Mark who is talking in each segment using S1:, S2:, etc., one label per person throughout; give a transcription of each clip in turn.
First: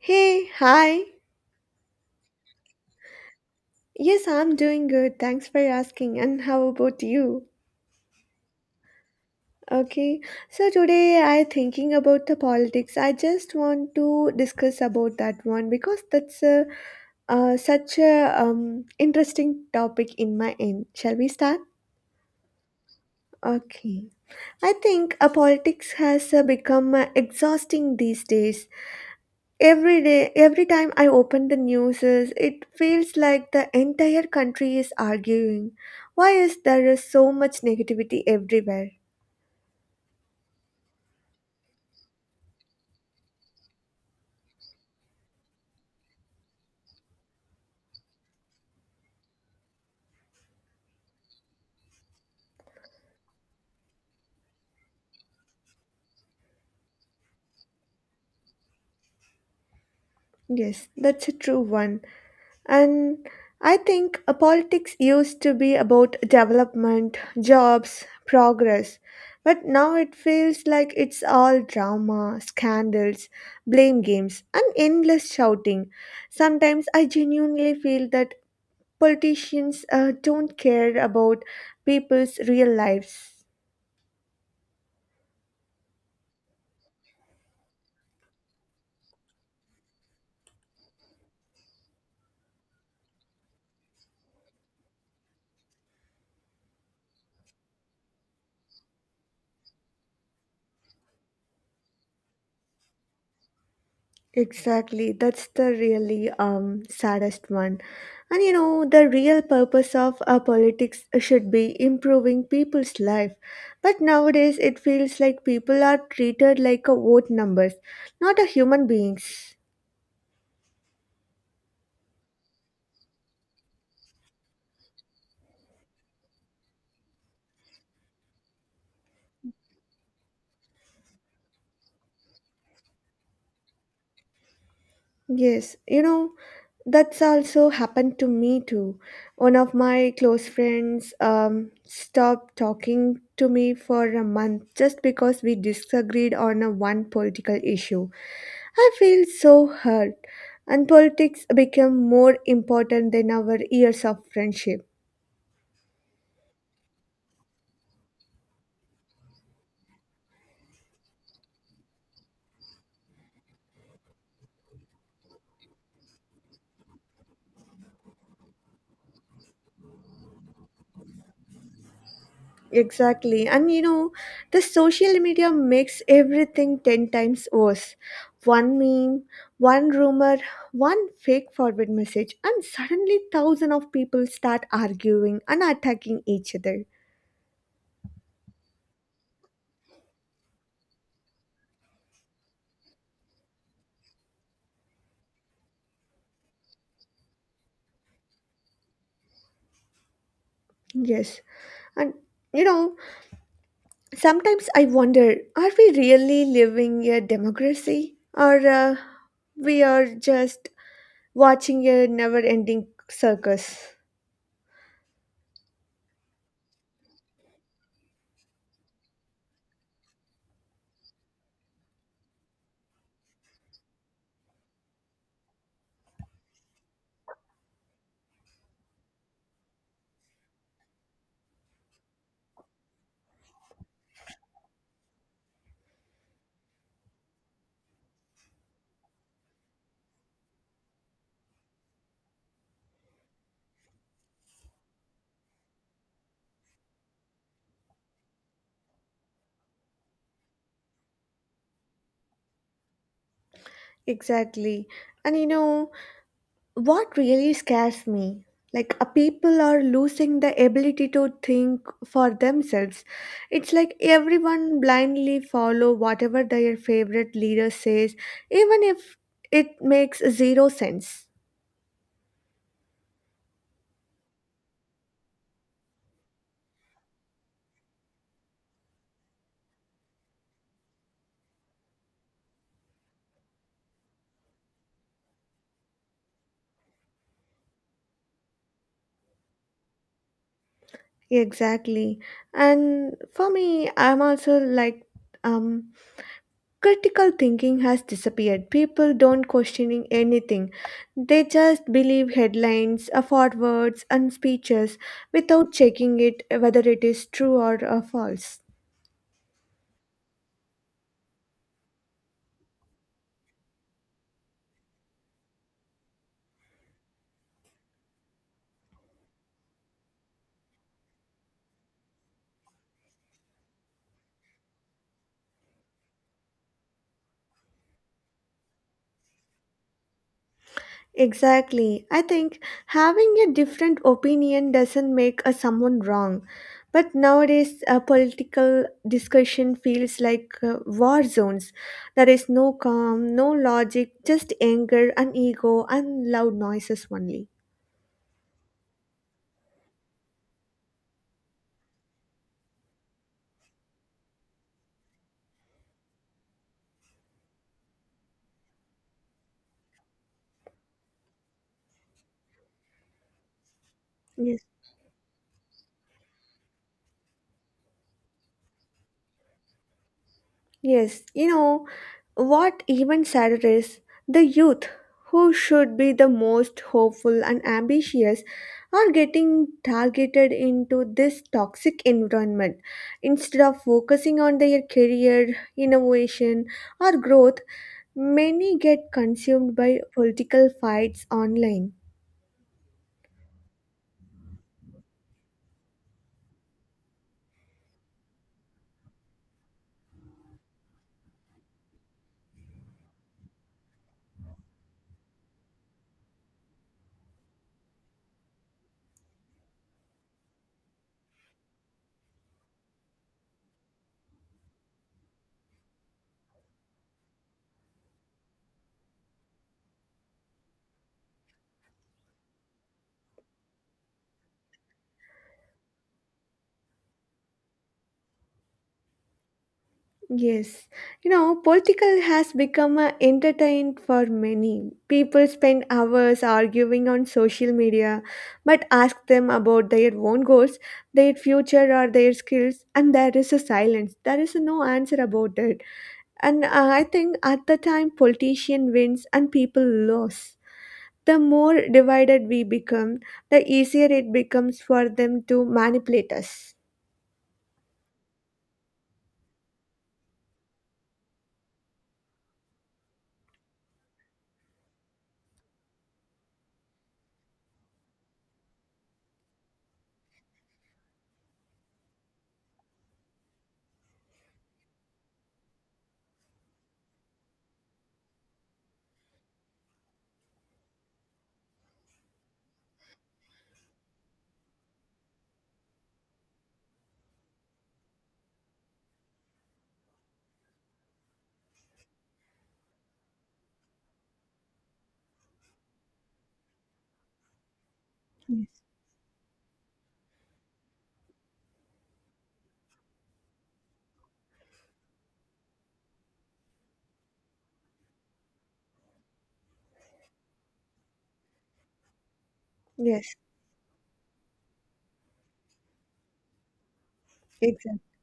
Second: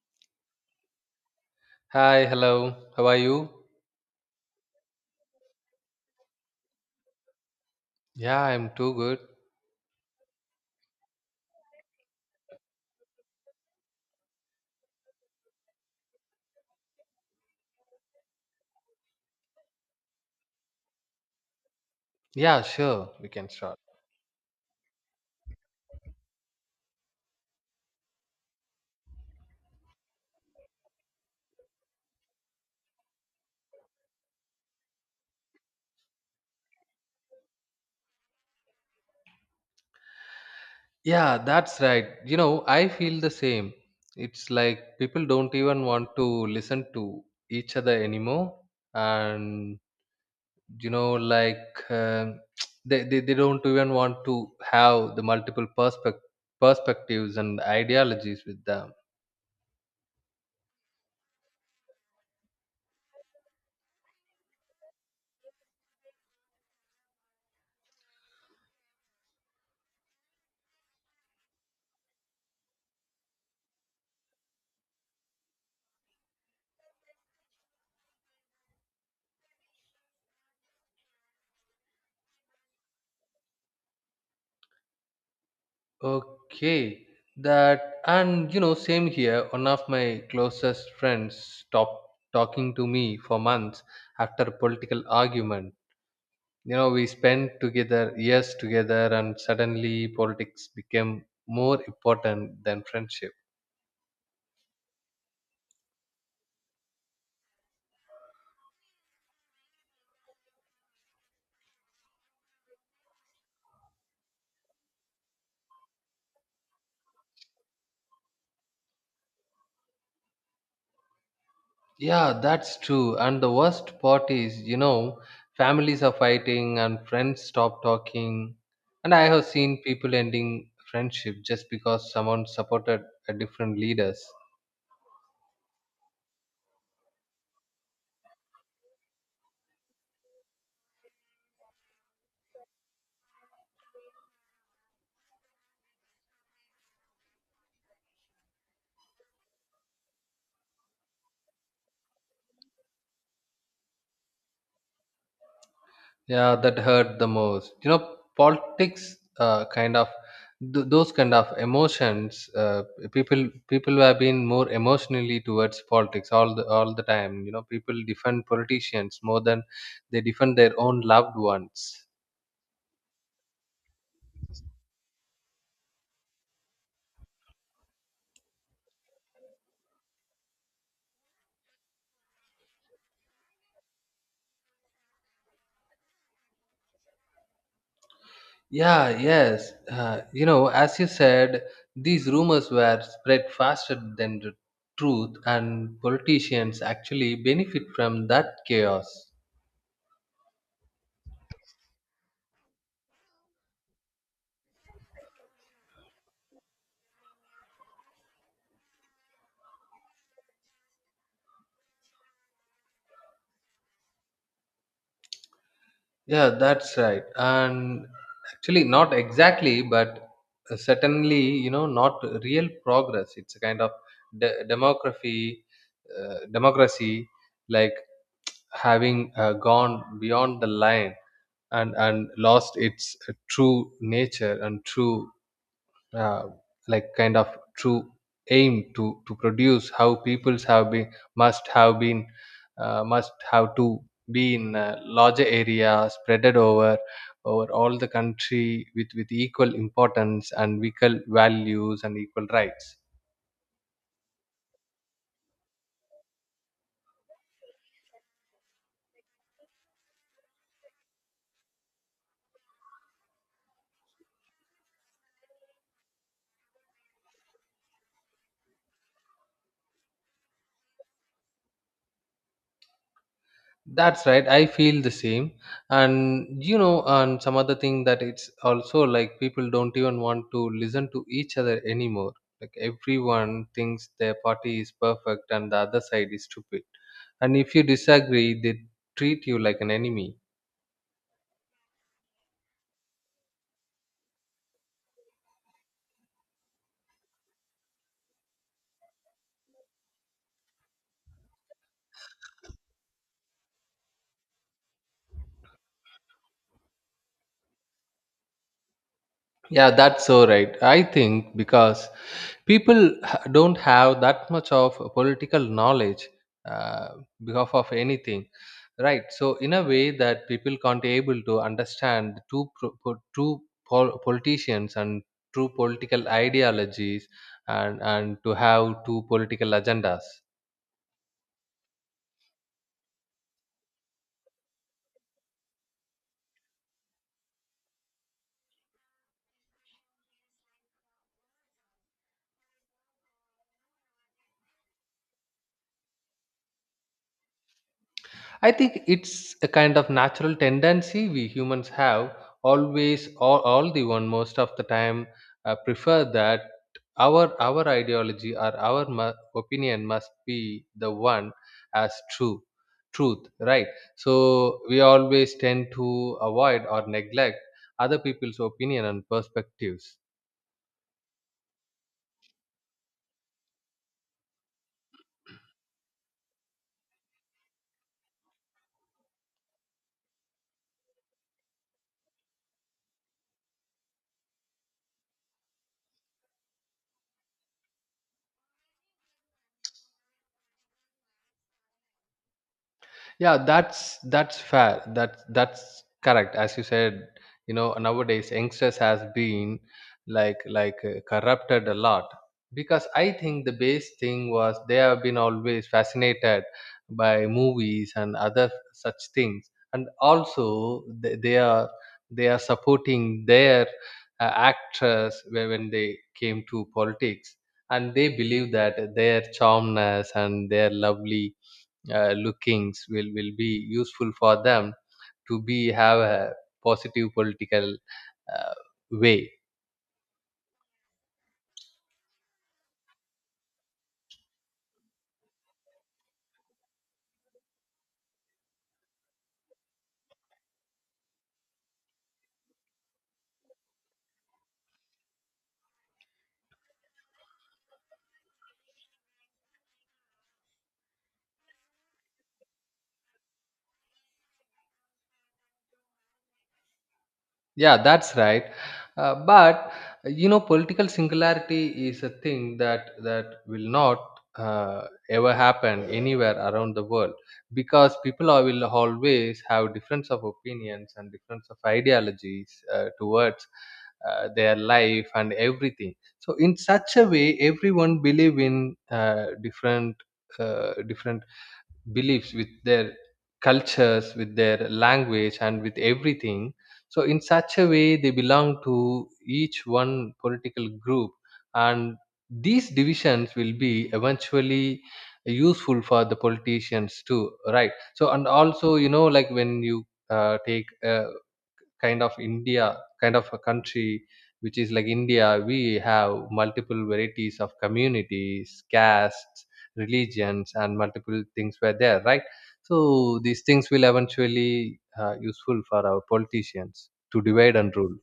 S1: Hey, hi.
S2: Hi, hello. How are you?
S1: Yes, I'm doing good. Thanks for asking. And how about you?
S2: Yeah, I'm too good.
S1: Okay. So today I thinking about the politics. I just want to discuss about that one because that's a, such a interesting topic in my end. Shall we start?
S2: Yeah, sure, we can start.
S1: Okay. I think politics has become exhausting these days. Every day, every time I open the news, it feels like the entire country is arguing. Why is there is so much negativity everywhere?
S2: Yeah, that's right. You know, I feel the same. It's like people don't even want to listen to each other anymore. And, you know, like they don't even want to have the perspectives and ideologies with them.
S1: Yes, that's a true one. And I think politics used to be about development, jobs, progress. But now it feels like it's all drama, scandals, blame games, and endless shouting. Sometimes I genuinely feel that politicians don't care about people's real lives.
S2: Okay, that and you know, same here. One of my closest friends stopped talking to me for months after a political argument. You know, we spent together years together, and suddenly politics became more important than friendship.
S1: Exactly, that's the really saddest one. And you know the real purpose of our politics should be improving people's life, but nowadays it feels like people are treated like a vote numbers, not a human beings.
S2: Yeah, that's true. And the worst part is, you know, families are fighting and friends stop talking. And I have seen people ending friendship just because someone supported a different leaders.
S1: Yes, you know, that's also happened to me too. One of my close friends stopped talking to me for a month just because we disagreed on a one political issue. I feel so hurt, and politics became more important than our years of friendship.
S2: Yeah, that hurt the most. You know, politics, kind of those kind of emotions. People have been more emotionally towards politics all the time. You know, people defend politicians more than they defend their own loved ones.
S1: Exactly. And you know, the social media makes everything 10 times worse. One meme, one rumor, one fake forward message, and suddenly thousands of people start arguing and attacking each other.
S2: Yeah, yes. You know, as you said, these rumors were spread faster than the truth, and politicians actually benefit from that chaos.
S1: Yes. And you know, sometimes I wonder, are we really living a democracy, or we are just watching a never ending circus?
S2: Yeah, that's right. And actually, not exactly, but certainly, you know, not real progress. It's a kind of de- demography, democracy, like having gone beyond the line and lost its true nature and true uh, like kind of true aim to produce how peoples have been must have been, must have to be in a larger area spreaded over all the country with equal importance and equal values and equal rights.
S1: Exactly. And you know, what really scares me, like a people are losing the ability to think for themselves. It's like everyone blindly follow whatever their favorite leader says, even if it makes zero sense.
S2: That's right. I feel the same. And you know, and some other thing that it's also like people don't even want to listen to each other anymore. Like everyone thinks their party is perfect and the other side is stupid. And if you disagree, they treat you like an enemy.
S1: Exactly, and for me I'm also like, um critical thinking has disappeared. People don't questioning anything. They just believe headlines, forwards, and speeches without checking it whether it is true or false.
S2: Yeah, that's so right. I think because people don't have that much of a political knowledge, uh, because of anything, right? So in a way that people can't able to understand the two politicians and true political ideologies and to have two political agendas.
S1: Exactly, I think having a different opinion doesn't make a someone wrong, but nowadays a political discussion feels like war zones. There is no calm, no logic, just anger and ego and loud noises only.
S2: I think it's a kind of natural tendency we humans have always all the one most of the time prefer that our ideology or our opinion must be the one as true truth, right?
S1: Yes.
S2: So we always tend to avoid or neglect other people's opinion and perspectives.
S1: Yes, you know, what even sadder is the youth, who should be the most hopeful and ambitious, are getting targeted into this toxic environment. Instead of focusing on their career, innovation, or growth, many get consumed by political fights online.
S2: Yeah that's that's fair that's that's correct. As you said, you know, nowadays youngsters has been corrupted a lot because I think the base thing was they have been always fascinated by movies and other such things, and also they are supporting their actors when they came to politics, and they believe that their charmness and their lovely lookings will be useful for them to be have a positive political uh, way.
S1: Yes, you know, political has become a entertainment for many. People spend hours arguing on social media, but ask them about their own goals, their future, or their skills, and there is a silence. There is no answer about it. And I think at the time, politician wins and people lose. The more divided we become, the easier it becomes for them to manipulate us.
S2: Yeah, that's right. But you know, political singularity is a thing that will not ever happen anywhere around the world, because people are, will always have difference of opinions and difference of ideologies, towards their life and everything. So, in such a way, everyone believe in different beliefs with their cultures, with their language, and with everything. So in such a way, they belong to each one political group, and these divisions will be eventually useful for the politicians too, right? So and
S1: Yes.
S2: also, you know, like when you take kind of India, kind of a country which is like India, we have multiple varieties of communities, castes, religions, and multiple things were there, right?
S1: Yes,
S2: So these things will eventually useful for our politicians to divide and
S1: exactly.
S2: rule.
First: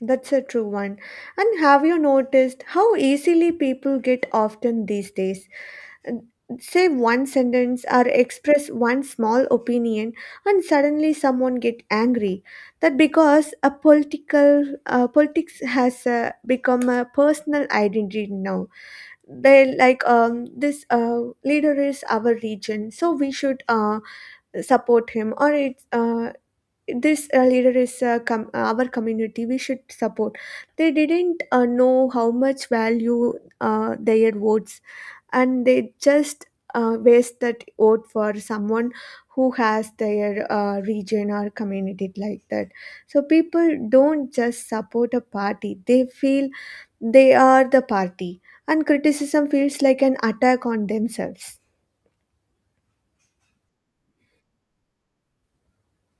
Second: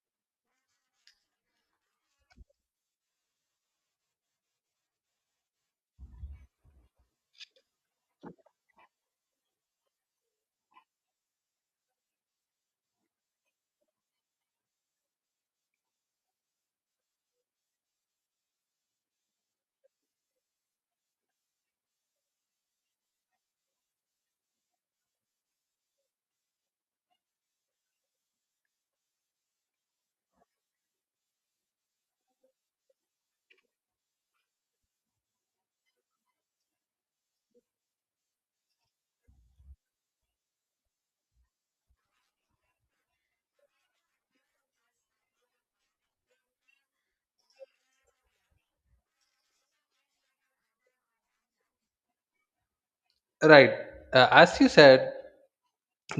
S1: That's a true one. And have you noticed how easily people get often these days? Uh, Say one sentence or express one small opinion, and suddenly someone get angry. That because a political politics has become a personal identity now. They like this leader is our region, so we should support him, or it's this leader is our community, we should support. They didn't know how much value their votes, and they just waste that vote for someone who has their region or community like that. So people don't just support a party, they feel they are the party, and criticism feels like an attack on themselves.
S2: Right. As you said,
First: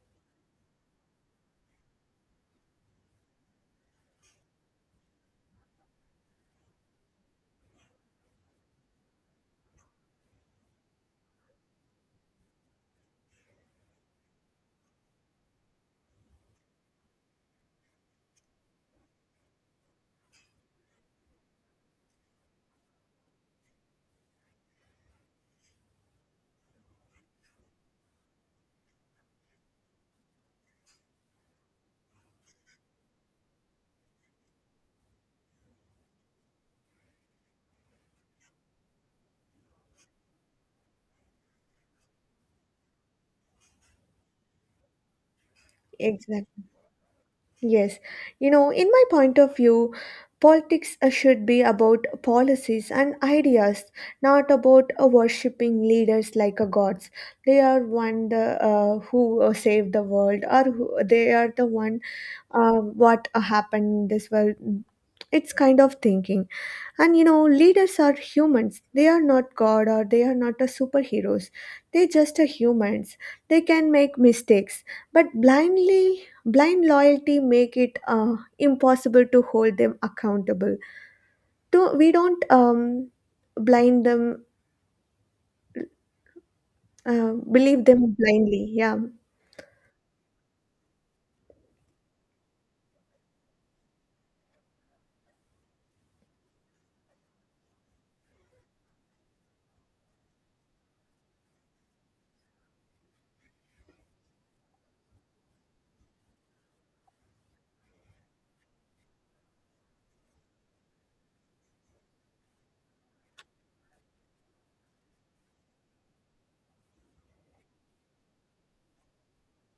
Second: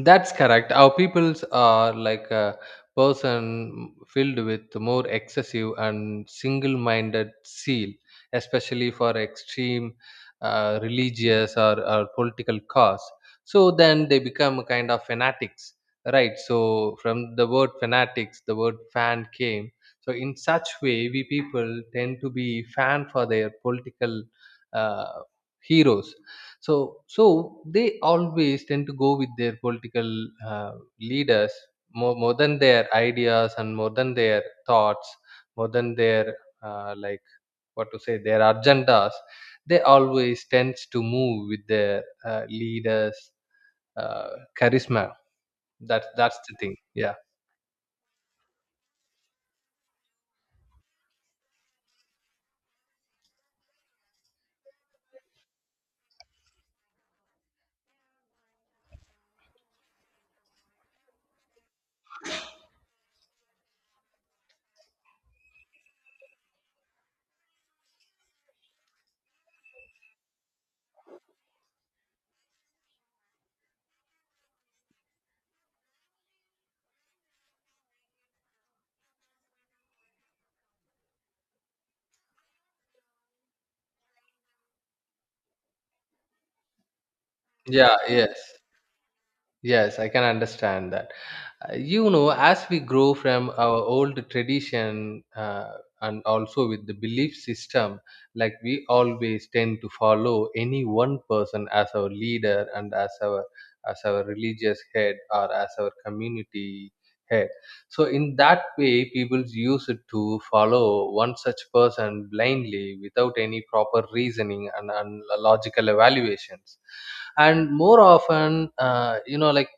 S2: that's correct. Our peoples are like a person filled with more excessive and single-minded zeal, especially for extreme religious or political cause. So then they become a kind of fanatics, right? So from the word fanatics, the word fan came. So in such way, we people tend to be fan for their political uh, heroes. So they always tend to go with their political uh, leaders, more than their ideas and more than their thoughts, more than their uh, like what to say, their agendas. They always tends to move with their leaders' uh, charisma. That's the
S1: Exactly.
S2: thing, yeah.
S1: Yes, you know, in my point of view, politics should be about policies and ideas, not about worshipping leaders like gods. They are one the who save the world, or who, they are the one what happened in this world. It's kind of thinking. And you know, leaders are humans. They are not God or they are not a superheroes. They just are humans. They can make mistakes, but blind loyalty make it impossible to hold them accountable. To we don't blind them, believe
S2: yeah
S1: them
S2: yes
S1: blindly. Yeah.
S2: yes I can understand that. You know, as we grow from our old tradition, and also with the belief system, like we always tend to follow any one person as our leader and as our religious head or as our community head. So in that way, people use it to follow one such person blindly without any proper reasoning and logical evaluations. And more often, you know, like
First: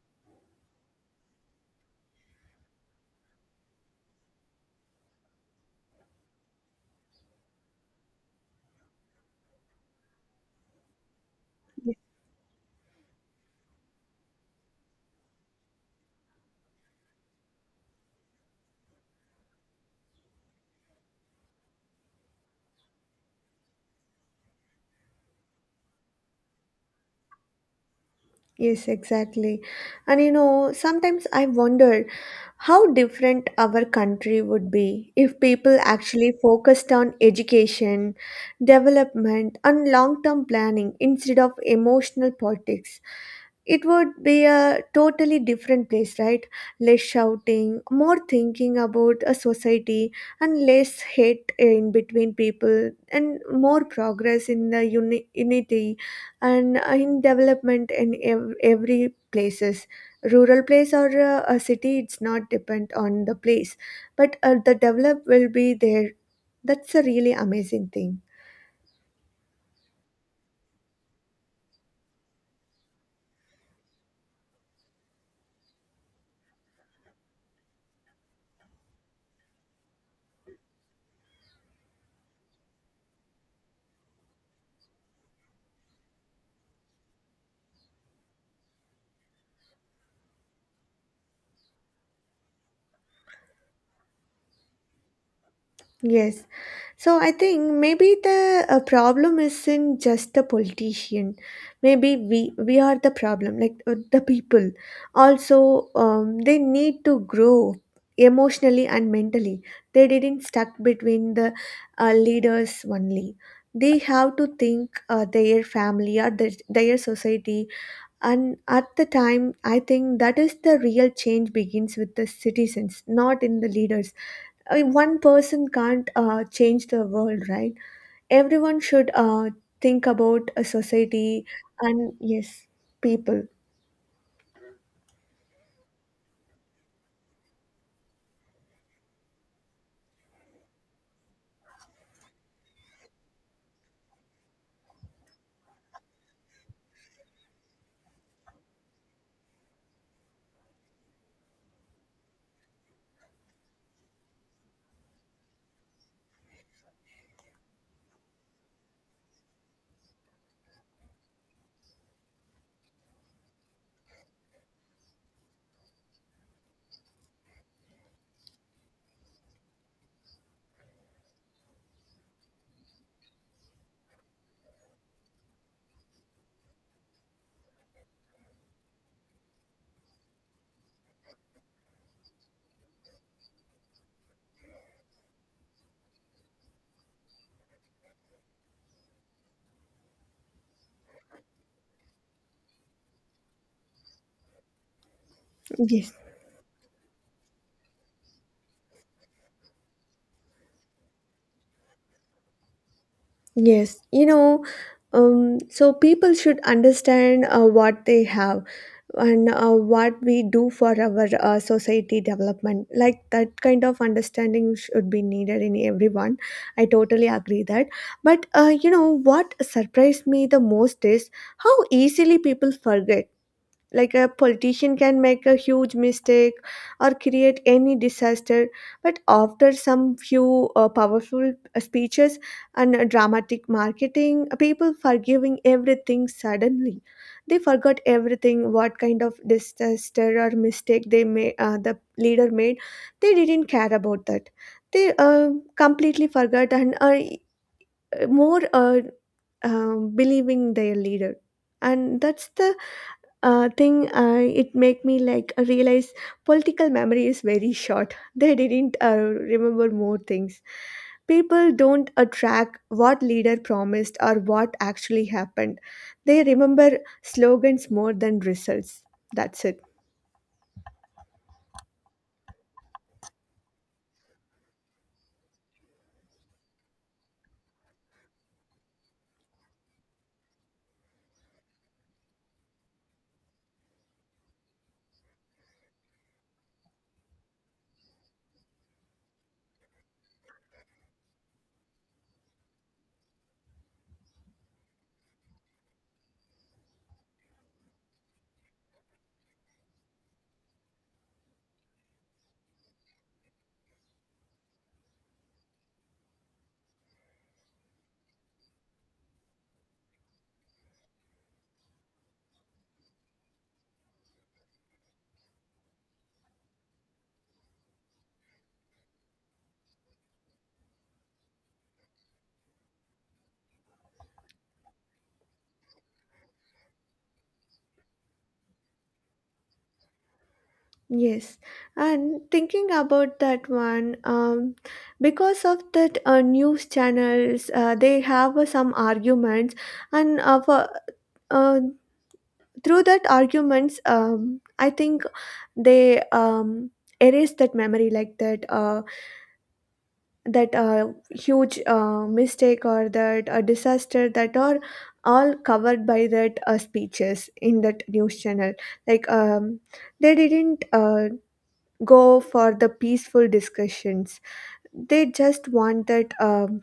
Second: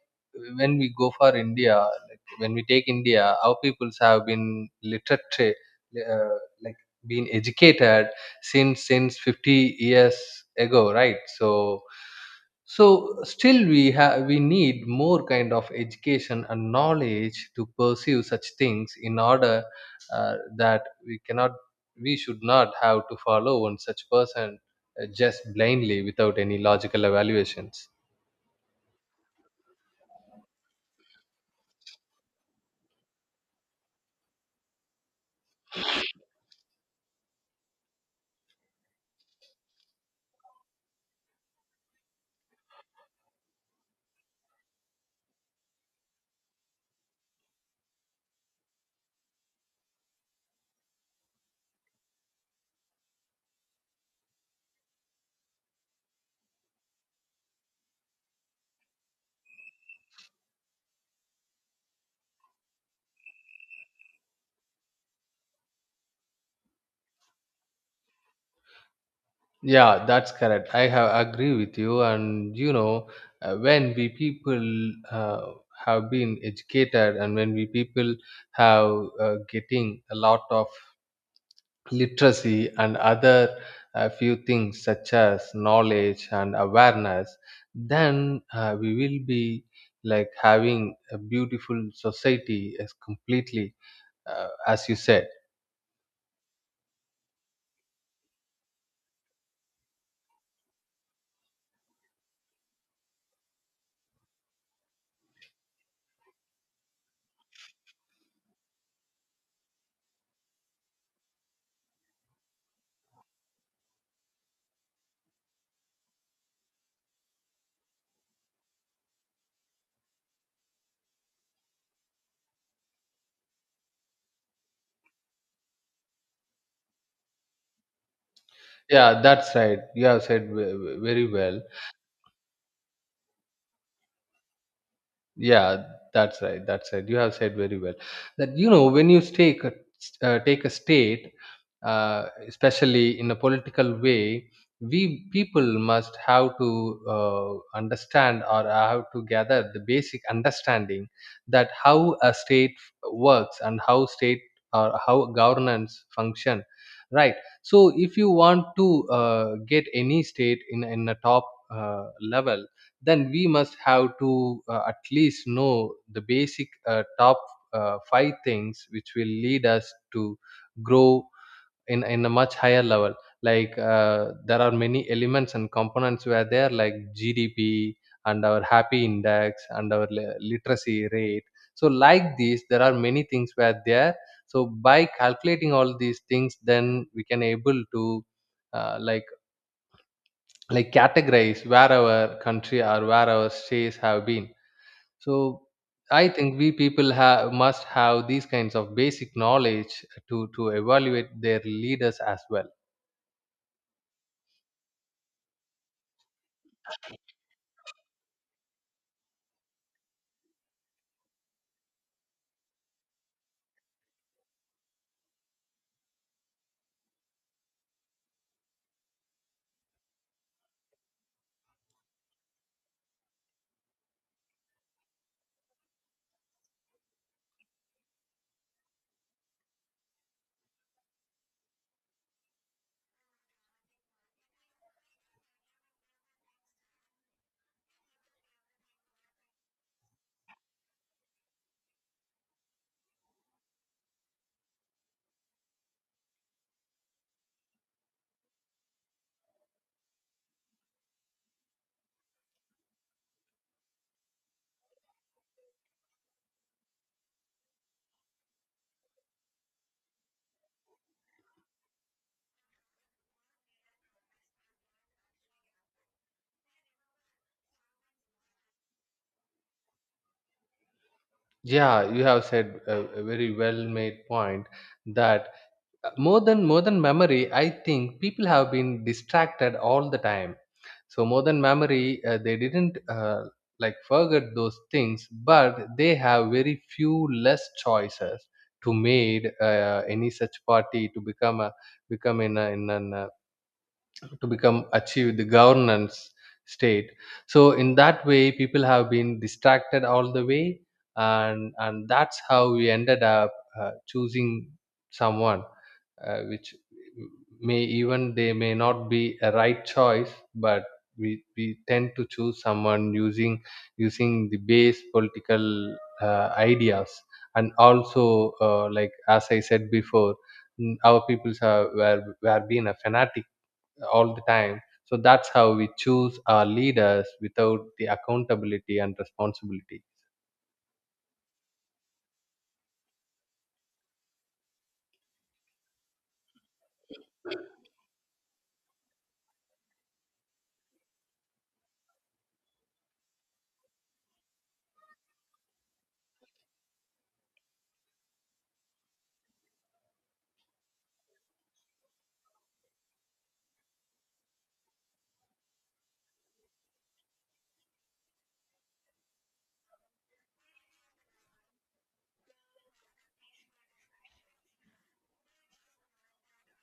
S2: when we go for india, like when we take india, our peoples have been literate, uh, like been educated since 50 years ago, right? So still we need more kind of education and knowledge to pursue such things in order, uh, that we cannot, we should not have to follow one such person, just blindly without any logical evaluations.
S1: Yes, exactly. And you know, sometimes I wonder how different our country would be if people actually focused on education, development, and long term planning instead of emotional politics. It would be a totally different place, right? Less shouting, more thinking about a society, and less hate in between people, and more progress in the unity and in development in every places. Rural place or a city, it's not depend on the place, but the develop will be there. That's a really amazing thing.
S2: Yeah, that's correct. I have agree with you, and you know, when we people uh, have been educated, and when we people have getting a lot of literacy and other few things such as knowledge and awareness, then we will be like having a beautiful society as completely, as you said.
S1: Yes. So I think maybe the problem isn't just the politician. Maybe we are the problem, like the people. Also, they need to grow emotionally and mentally. They didn't stuck between the leaders only. They have to think their family or their society, and at the time, I think that is the real change begins with the citizens, not in the leaders. I mean, one person can't change the world, right? Everyone should
S2: Yeah, that's right. You
S1: think
S2: have said
S1: about a
S2: very
S1: society
S2: well.
S1: and, yes, people.
S2: Yeah that's right that's right You have said very well that, you know, when you take a state, especially in a political way, we people must have to understand or have to gather the basic understanding that how a state works and how state or how governance function, right? So if you want to get any state in a top uh, level, then we must have to, at least know the basic, top five things which will lead us to grow in a much higher level. Like there are many elements and components where they are, like GDP and our happy index and our literacy rate. So like these, there are many things where there. So by calculating all these things, then we can able to uh, like categorize where our country or where our states have been. So
S1: Yes.
S2: I think we people have must have these kinds of basic knowledge to evaluate their leaders as well.
S1: Yes, you know, so people should understand what they have, and what we do for our society development, like that kind of understanding should be needed in everyone. I totally agree that, but you know what surprised me the most is how easily people forget. Like a politician can make a huge mistake or create any disaster, but after some few powerful speeches and dramatic marketing, people forgiving everything suddenly. They forgot everything what kind of disaster or mistake they may the leader made. They didn't care about that. They completely forgot and more believing their leader. And that's the thing, it make me like realize political memory is very short. They didn't remember more things. People don't track what leader promised or what actually happened. They remember slogans more than results, that's it.
S2: Yeah, you have said a very well made point that, more than memory, I think people have been distracted all the time. So modern memory, they didn't forget those things, but they have very few less choices to made any such party to become a become in a, in an to become achieved the governance state. So in that way, people have been distracted all the way, and that's how we ended up choosing someone, which may even they may not be a right choice, but we tend to choose someone using the base political ideas. And also, as I said before, mm, our peoples were being a fanatic all the time. So that's how we choose our leaders without the accountability and responsibility.
S1: Yes, and thinking about that one, because of that news channels, they have some arguments, and uh, through that arguments, I think they erase that memory, like that that huge mistake or that disaster that are all covered by that speeches in that news channel. Like they didn't go for the peaceful discussions. They just want that um,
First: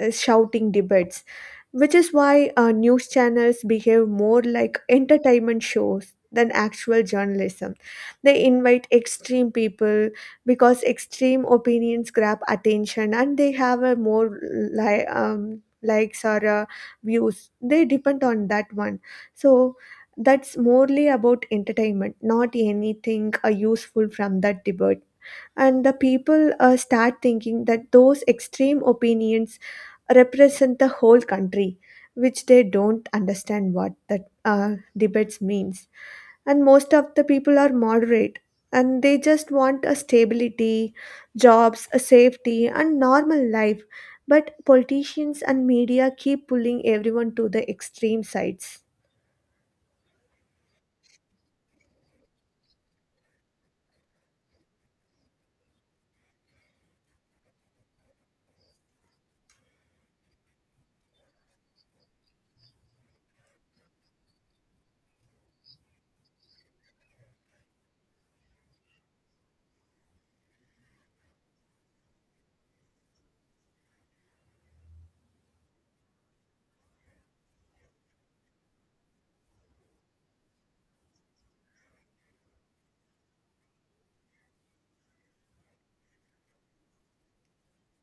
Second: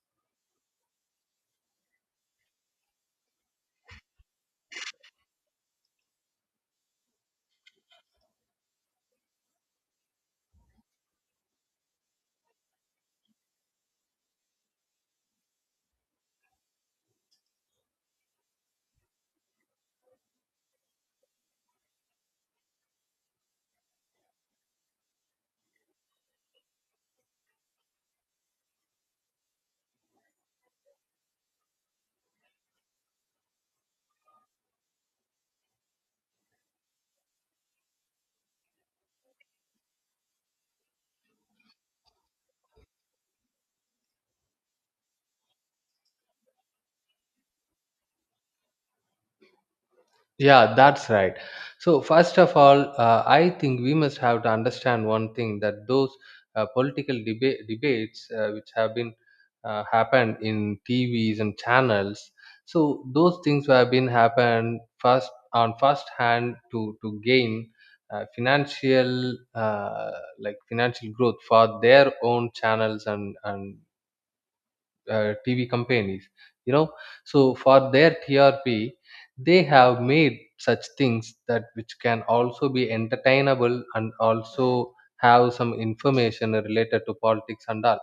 S1: uh, shouting debates, which is why news channels behave more like entertainment shows than actual journalism. They invite extreme people because extreme opinions grab attention, and they have a more likes or views, they depend on that one. So that's morely about entertainment, not anything useful from that debate. And the people start thinking that those extreme opinions represent the whole country, which they don't understand what that debates means. And most of the people are moderate, and they just want a stability, jobs, a safety, and normal life. But politicians and media keep pulling everyone to the extreme sides.
S2: Yeah, that's right. So first of all, I think we must have to understand one thing, that those debates, which have been happened in tvs and channels, so those things have been happened first on first hand to gain uh, financial uh, financial growth for their own channels and TV companies, you know. So for their TRP, they have made such things that which can also be entertainable and also have some information related to politics and all.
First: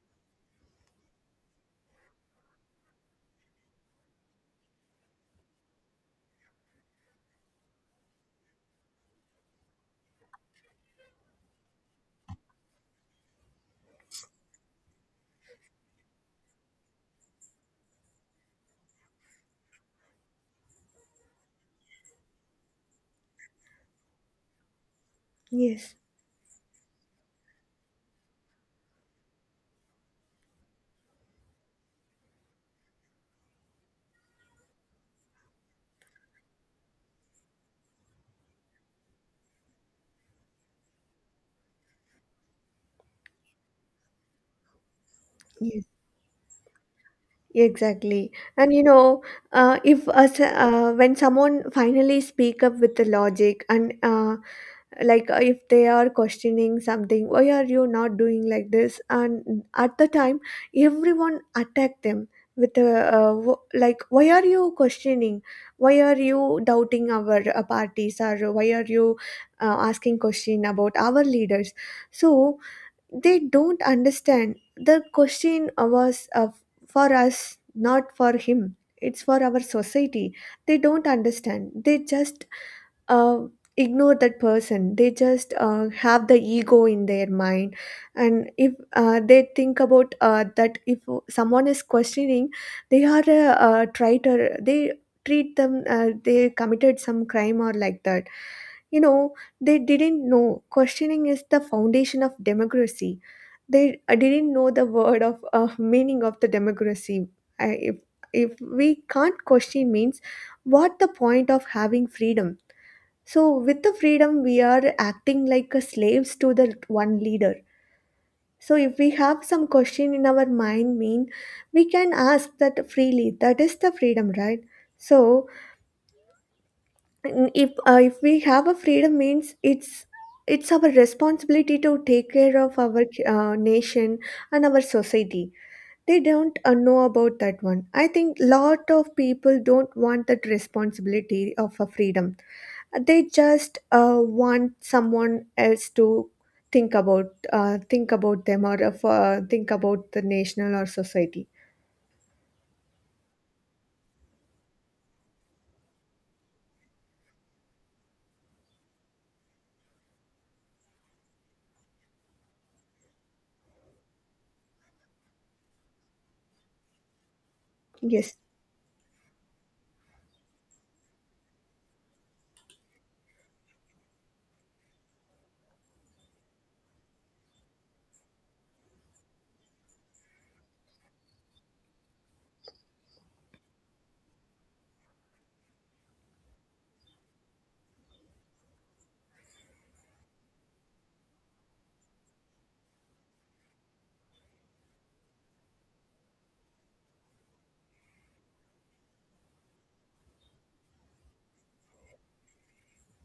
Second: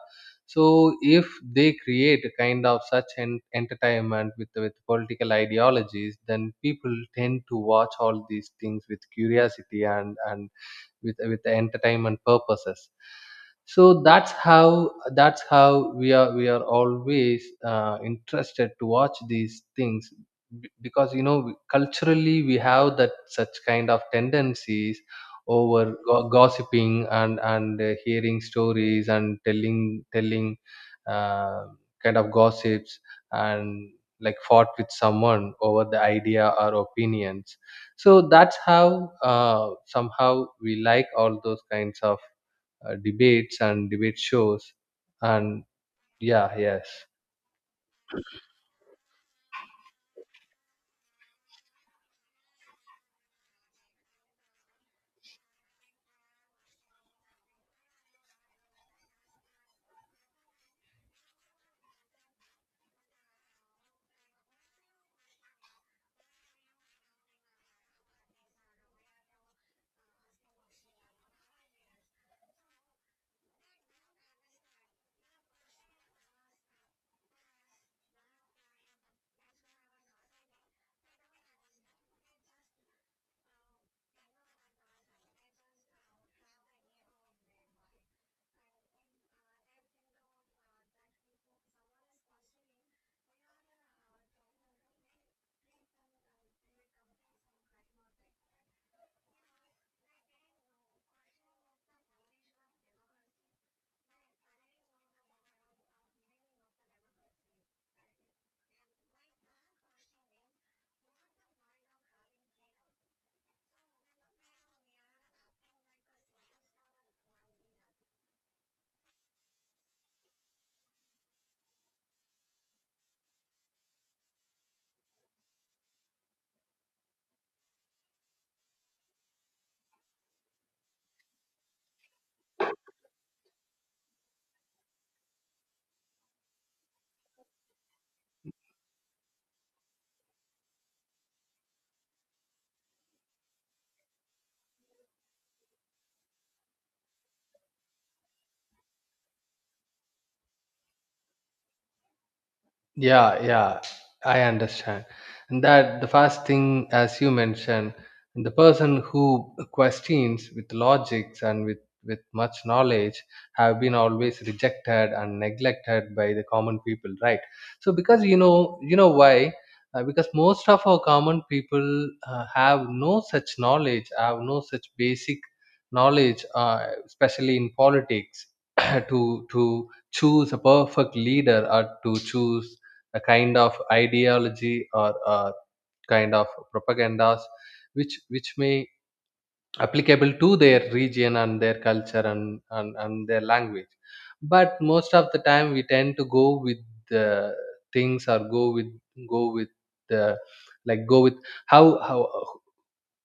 S2: So if they create a kind of such entertainment with political ideologies, then people tend to watch all these things with curiosity and with entertainment purposes. So that's how we are, we are always interested to watch these things, because, you know, culturally we have that such kind of tendencies over
S1: Yes.
S2: gossiping and hearing stories and telling uh, kind of gossips, and like fought with someone over the idea or opinions. So that's how, somehow, we like all those kinds of debates and debate shows, and
S1: Yes.
S2: yeah, yes.
S1: Exactly. And you know, if us when someone finally speak up with the logic and like if they are questioning something, why are you not doing like this? And at the time, everyone attack them with a like, why are you questioning? Why are you doubting our parties? Or why are you asking question about our leaders? So they don't understand the question was for us, not for him. It's for our society. They don't understand, they just uh, ignore that person. They just have the ego in their mind, and if they think about that if someone is questioning, they are a traitor. They treat them they committed some crime or like that. You know, they didn't know questioning is the foundation of democracy. They didn't know the word of meaning of the democracy. I, if, if we can't question means what the point of having freedom? So with the freedom, we are acting like a slaves to the one leader. So if we have some question in our mind, mean we can ask that freely. That is the freedom, right? So if we have a freedom means it's our responsibility to take care of our nation and our society. They don't know about that one. I think lot of people don't want that responsibility of a freedom. They just want someone else to think about them, or think about the national or society.
S2: Yeah, I understand. And that the first thing, as you mentioned, the person who questions with logics and with much knowledge have been always rejected and neglected by the common people, right? So because
S1: Yes.
S2: you know why? Because most of our common people have no such knowledge, have no such basic knowledge, especially in politics, to choose a perfect leader or to choose a kind of ideology or a kind of propagandas which may applicable to their region and their culture, and their language. But most of the time we tend to go with the things or go with the go with how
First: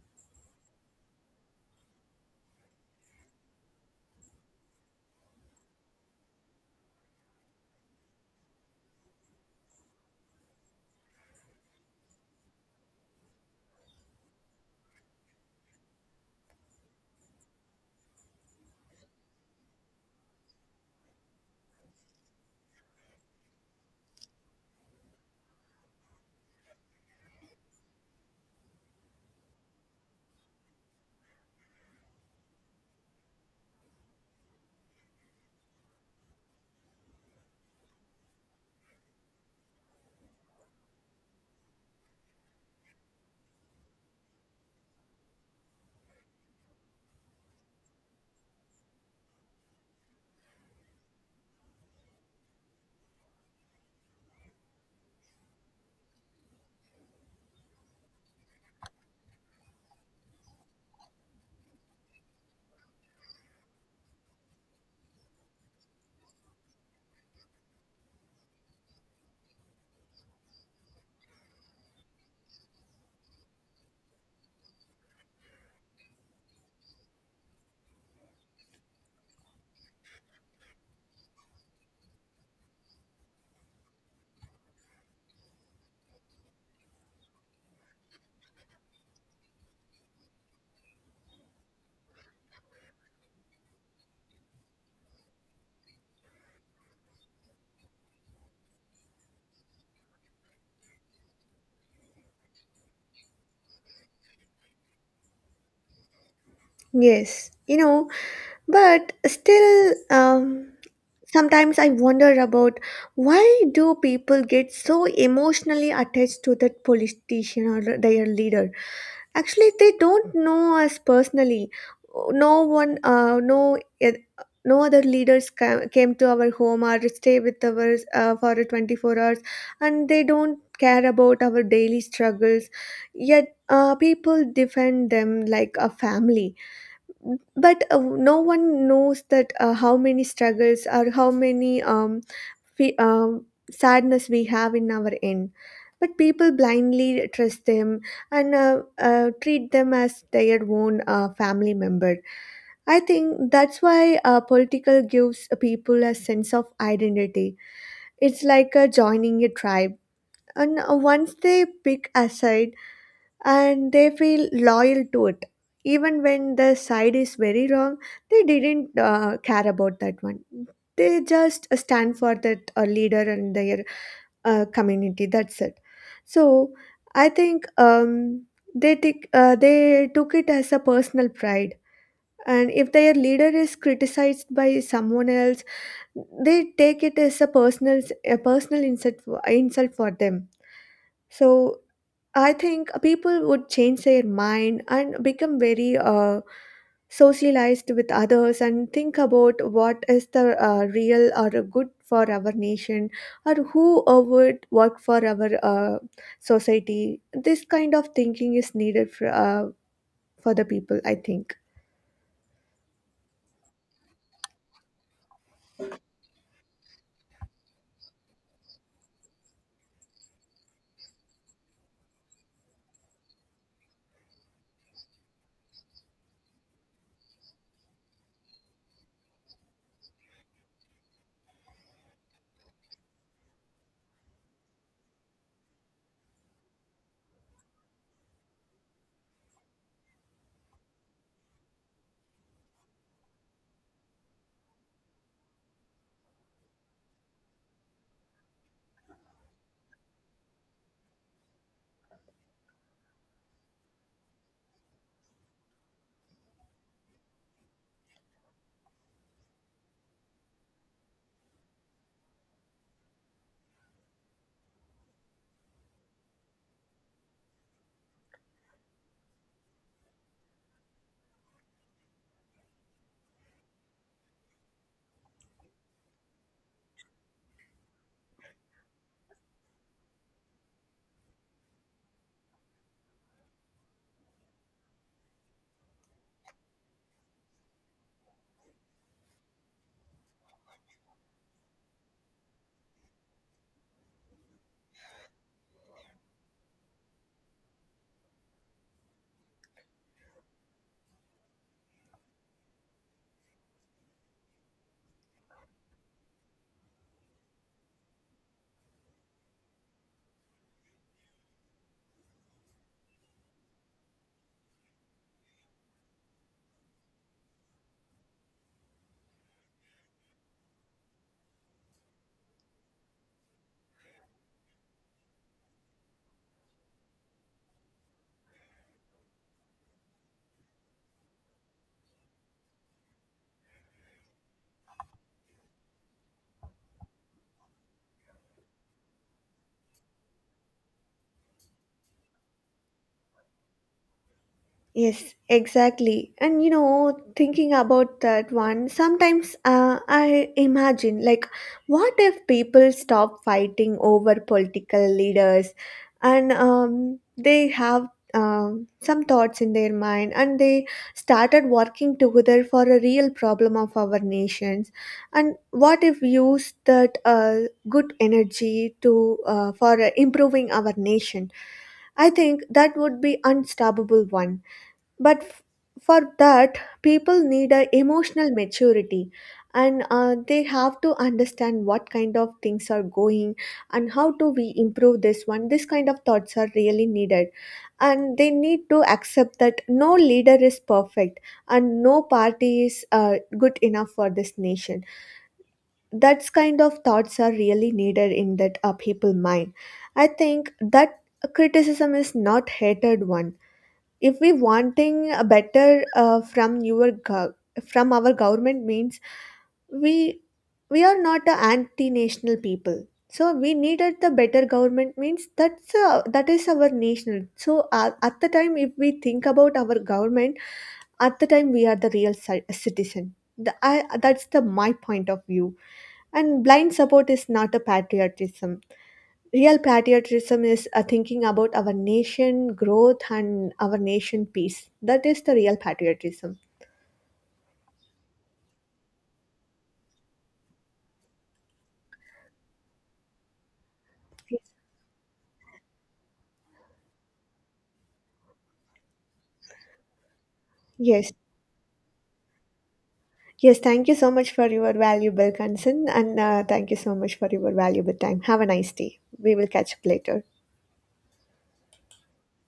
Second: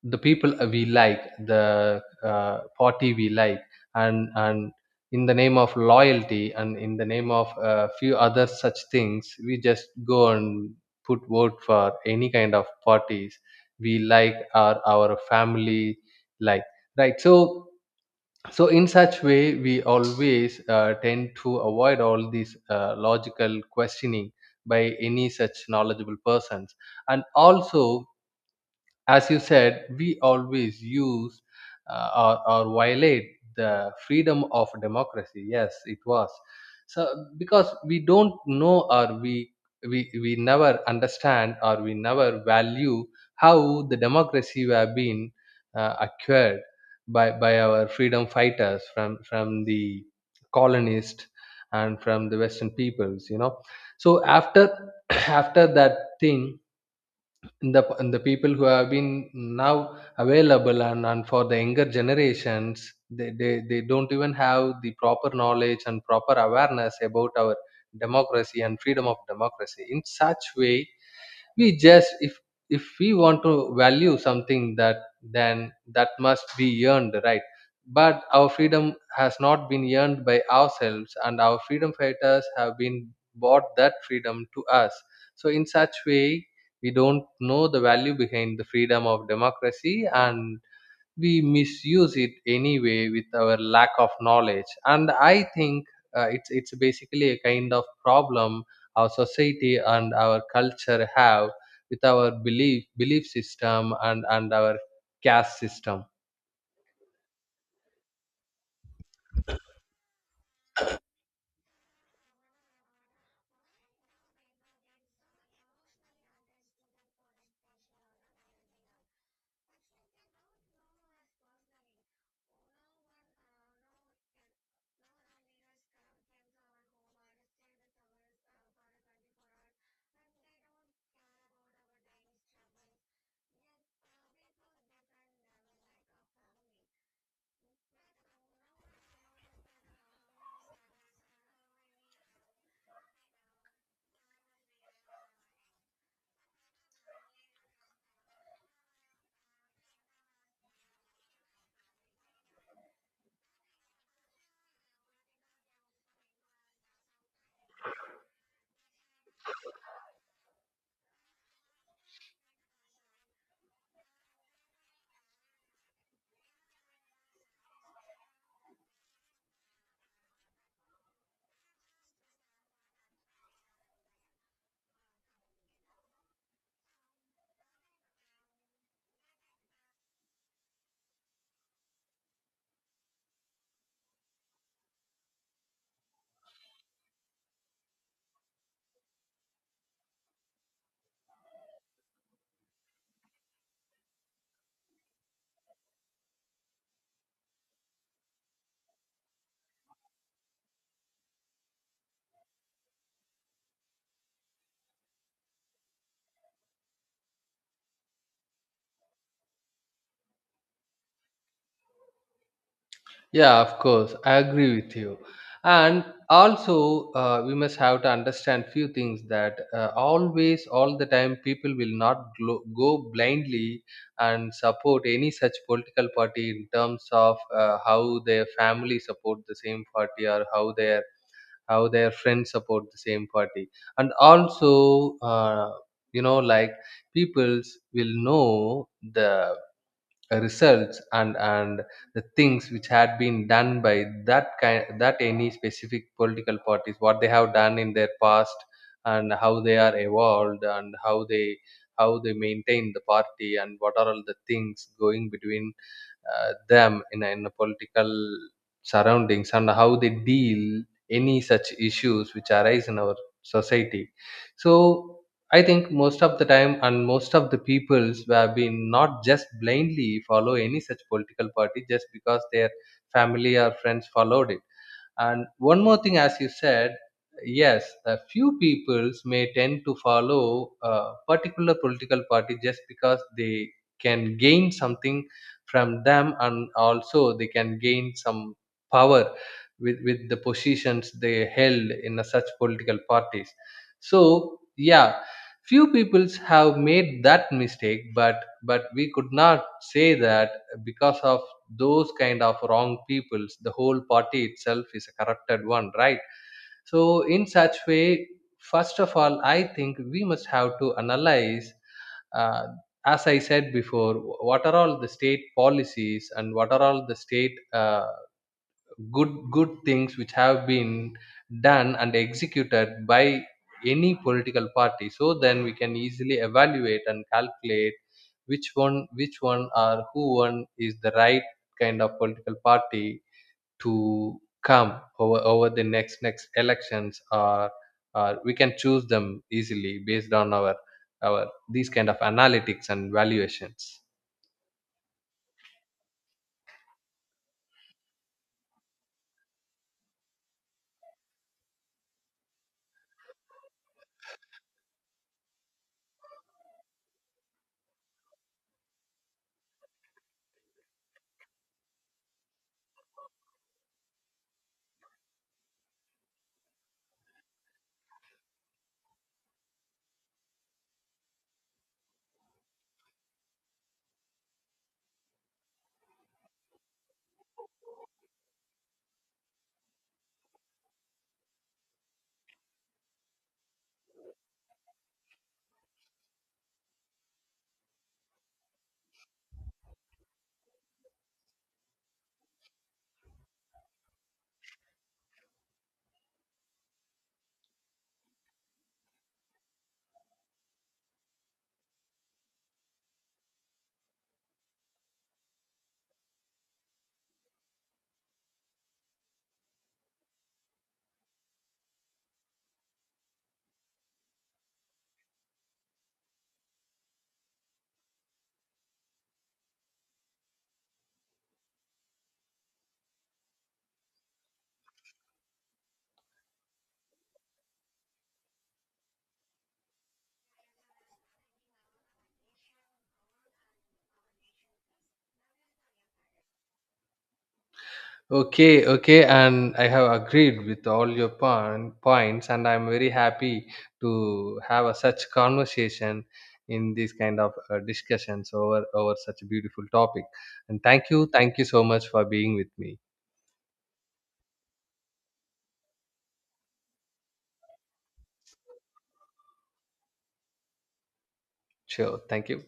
S2: the people we like, the party we like, and in the name of loyalty and in the name of a few other such things, we just go and put vote for any kind of parties we like or our family like, right? so so in such way we always tend to avoid all these logical questioning by any such knowledgeable persons. And also, as you said, we always use or violate the freedom of democracy. Yes, it was. So because we don't know, or we never understand or we never value how the democracy have been acquired by our freedom fighters from the colonists and from the western peoples, you know. So after after that thing, the the people who have been now available, and for the younger generations, they don't even have the proper knowledge and proper awareness about our democracy and freedom of democracy. In such way, we just, if we want to value something, that then that must be earned, right? But our freedom has not been earned by ourselves, and our freedom fighters have been bought that freedom to us. So in such way, we don't know the value behind the freedom of democracy, and we misuse it anyway with our lack of knowledge. And I think it's basically a kind of problem our society and our culture have with our belief system, and our caste system.
S1: Yes, you know, but still, sometimes I wonder about why do people get so emotionally attached to that politician or their leader? Actually, they don't know us personally. No one, no, eh, No other leaders came to our home or stay with us for 24 hours, and they don't care about our daily struggles. Yet, people defend them like a family, but no one knows that how many struggles or how many fe- um, sadness we have in our end, but people blindly trust them and treat them as their own family member. I think that's why political gives people a sense of identity. It's like joining a tribe, and once they pick a side and they feel loyal to it, even when the side is very wrong, they didn't care about that one. They just stand for that leader and their community, that's it. So I think they take they took it as a personal pride, and if their leader is criticized by someone else, they take it as a personal insult insult for them. So I think people would change their mind and become very socialized with others and think about what is the real or good for our nation, or who would work for our society. This kind of thinking is needed for the people, I think.
S2: Yeah, of course, I agree with you. And also, we must have to understand few things that always, all the time, people will not go blindly and support any such political party in terms of how their family support the same party or how their friends support the same party. And also, you know, like peoples will know the results, and the things which had been done by that kind that any specific political parties, what they have done in their past, and how they are evolved, and how they maintain the party, and what are all the things going between them in a political surroundings, and how they deal any such issues which arise in our society. So I think most of the time and most of the peoples have been not just blindly follow any such political party just because their family or friends followed it. And one more thing, as you said, yes, a few peoples may tend to follow a particular political party just because they can gain something from them, and also they can gain some power with the positions they held in a such political parties. So yeah, few peoples have made that mistake, but we could not say that because of those kind of wrong peoples the whole party itself is a corrupted one, right? So in such way, first of all, I think we must have to analyze, uh, as I said before, what are all the state policies and what are all the state good things which have been done and executed by any political party. So then we can easily evaluate and calculate which one or who one is the right kind of political party to come over the next elections, or we can choose them easily based on our these kind of analytics and valuations.
S1: Yes, exactly. And you know, thinking about that one, sometimes I imagine, like, what if people stop fighting over political leaders and they have some thoughts in their mind and they started working together for a real problem of our nations? And what if we use that good energy to for improving our nation? I think that would be unstoppable one, but for that people need a emotional maturity, and they have to understand what kind of things are going and how do we improve this one. This kind of thoughts are really needed, and they need to accept that no leader is perfect and no party is good enough for this nation. That's kind of thoughts are really needed in that people mind. I think that criticism is not hated one. If we wanting a better from our government means, we we are not a anti-national people, so we needed the better government means that's that is our national. So at the time if we think about our government, at the time we are the real citizen the, that's the my point of view. And blind support is not a patriotism. Real patriotism is thinking about our nation growth and our nation peace. That is the real patriotism.
S2: Okay, okay, and I have agreed with all your points, and I'm very happy to have a such conversation in this kind of discussions over such a beautiful topic. And
S1: Yes.
S2: thank you so much for being with me.
S1: Yes. Thank you so much for your valuable concern and thank you so much for your valuable time. Have a nice day. We will catch up later.
S2: Sure, thank you.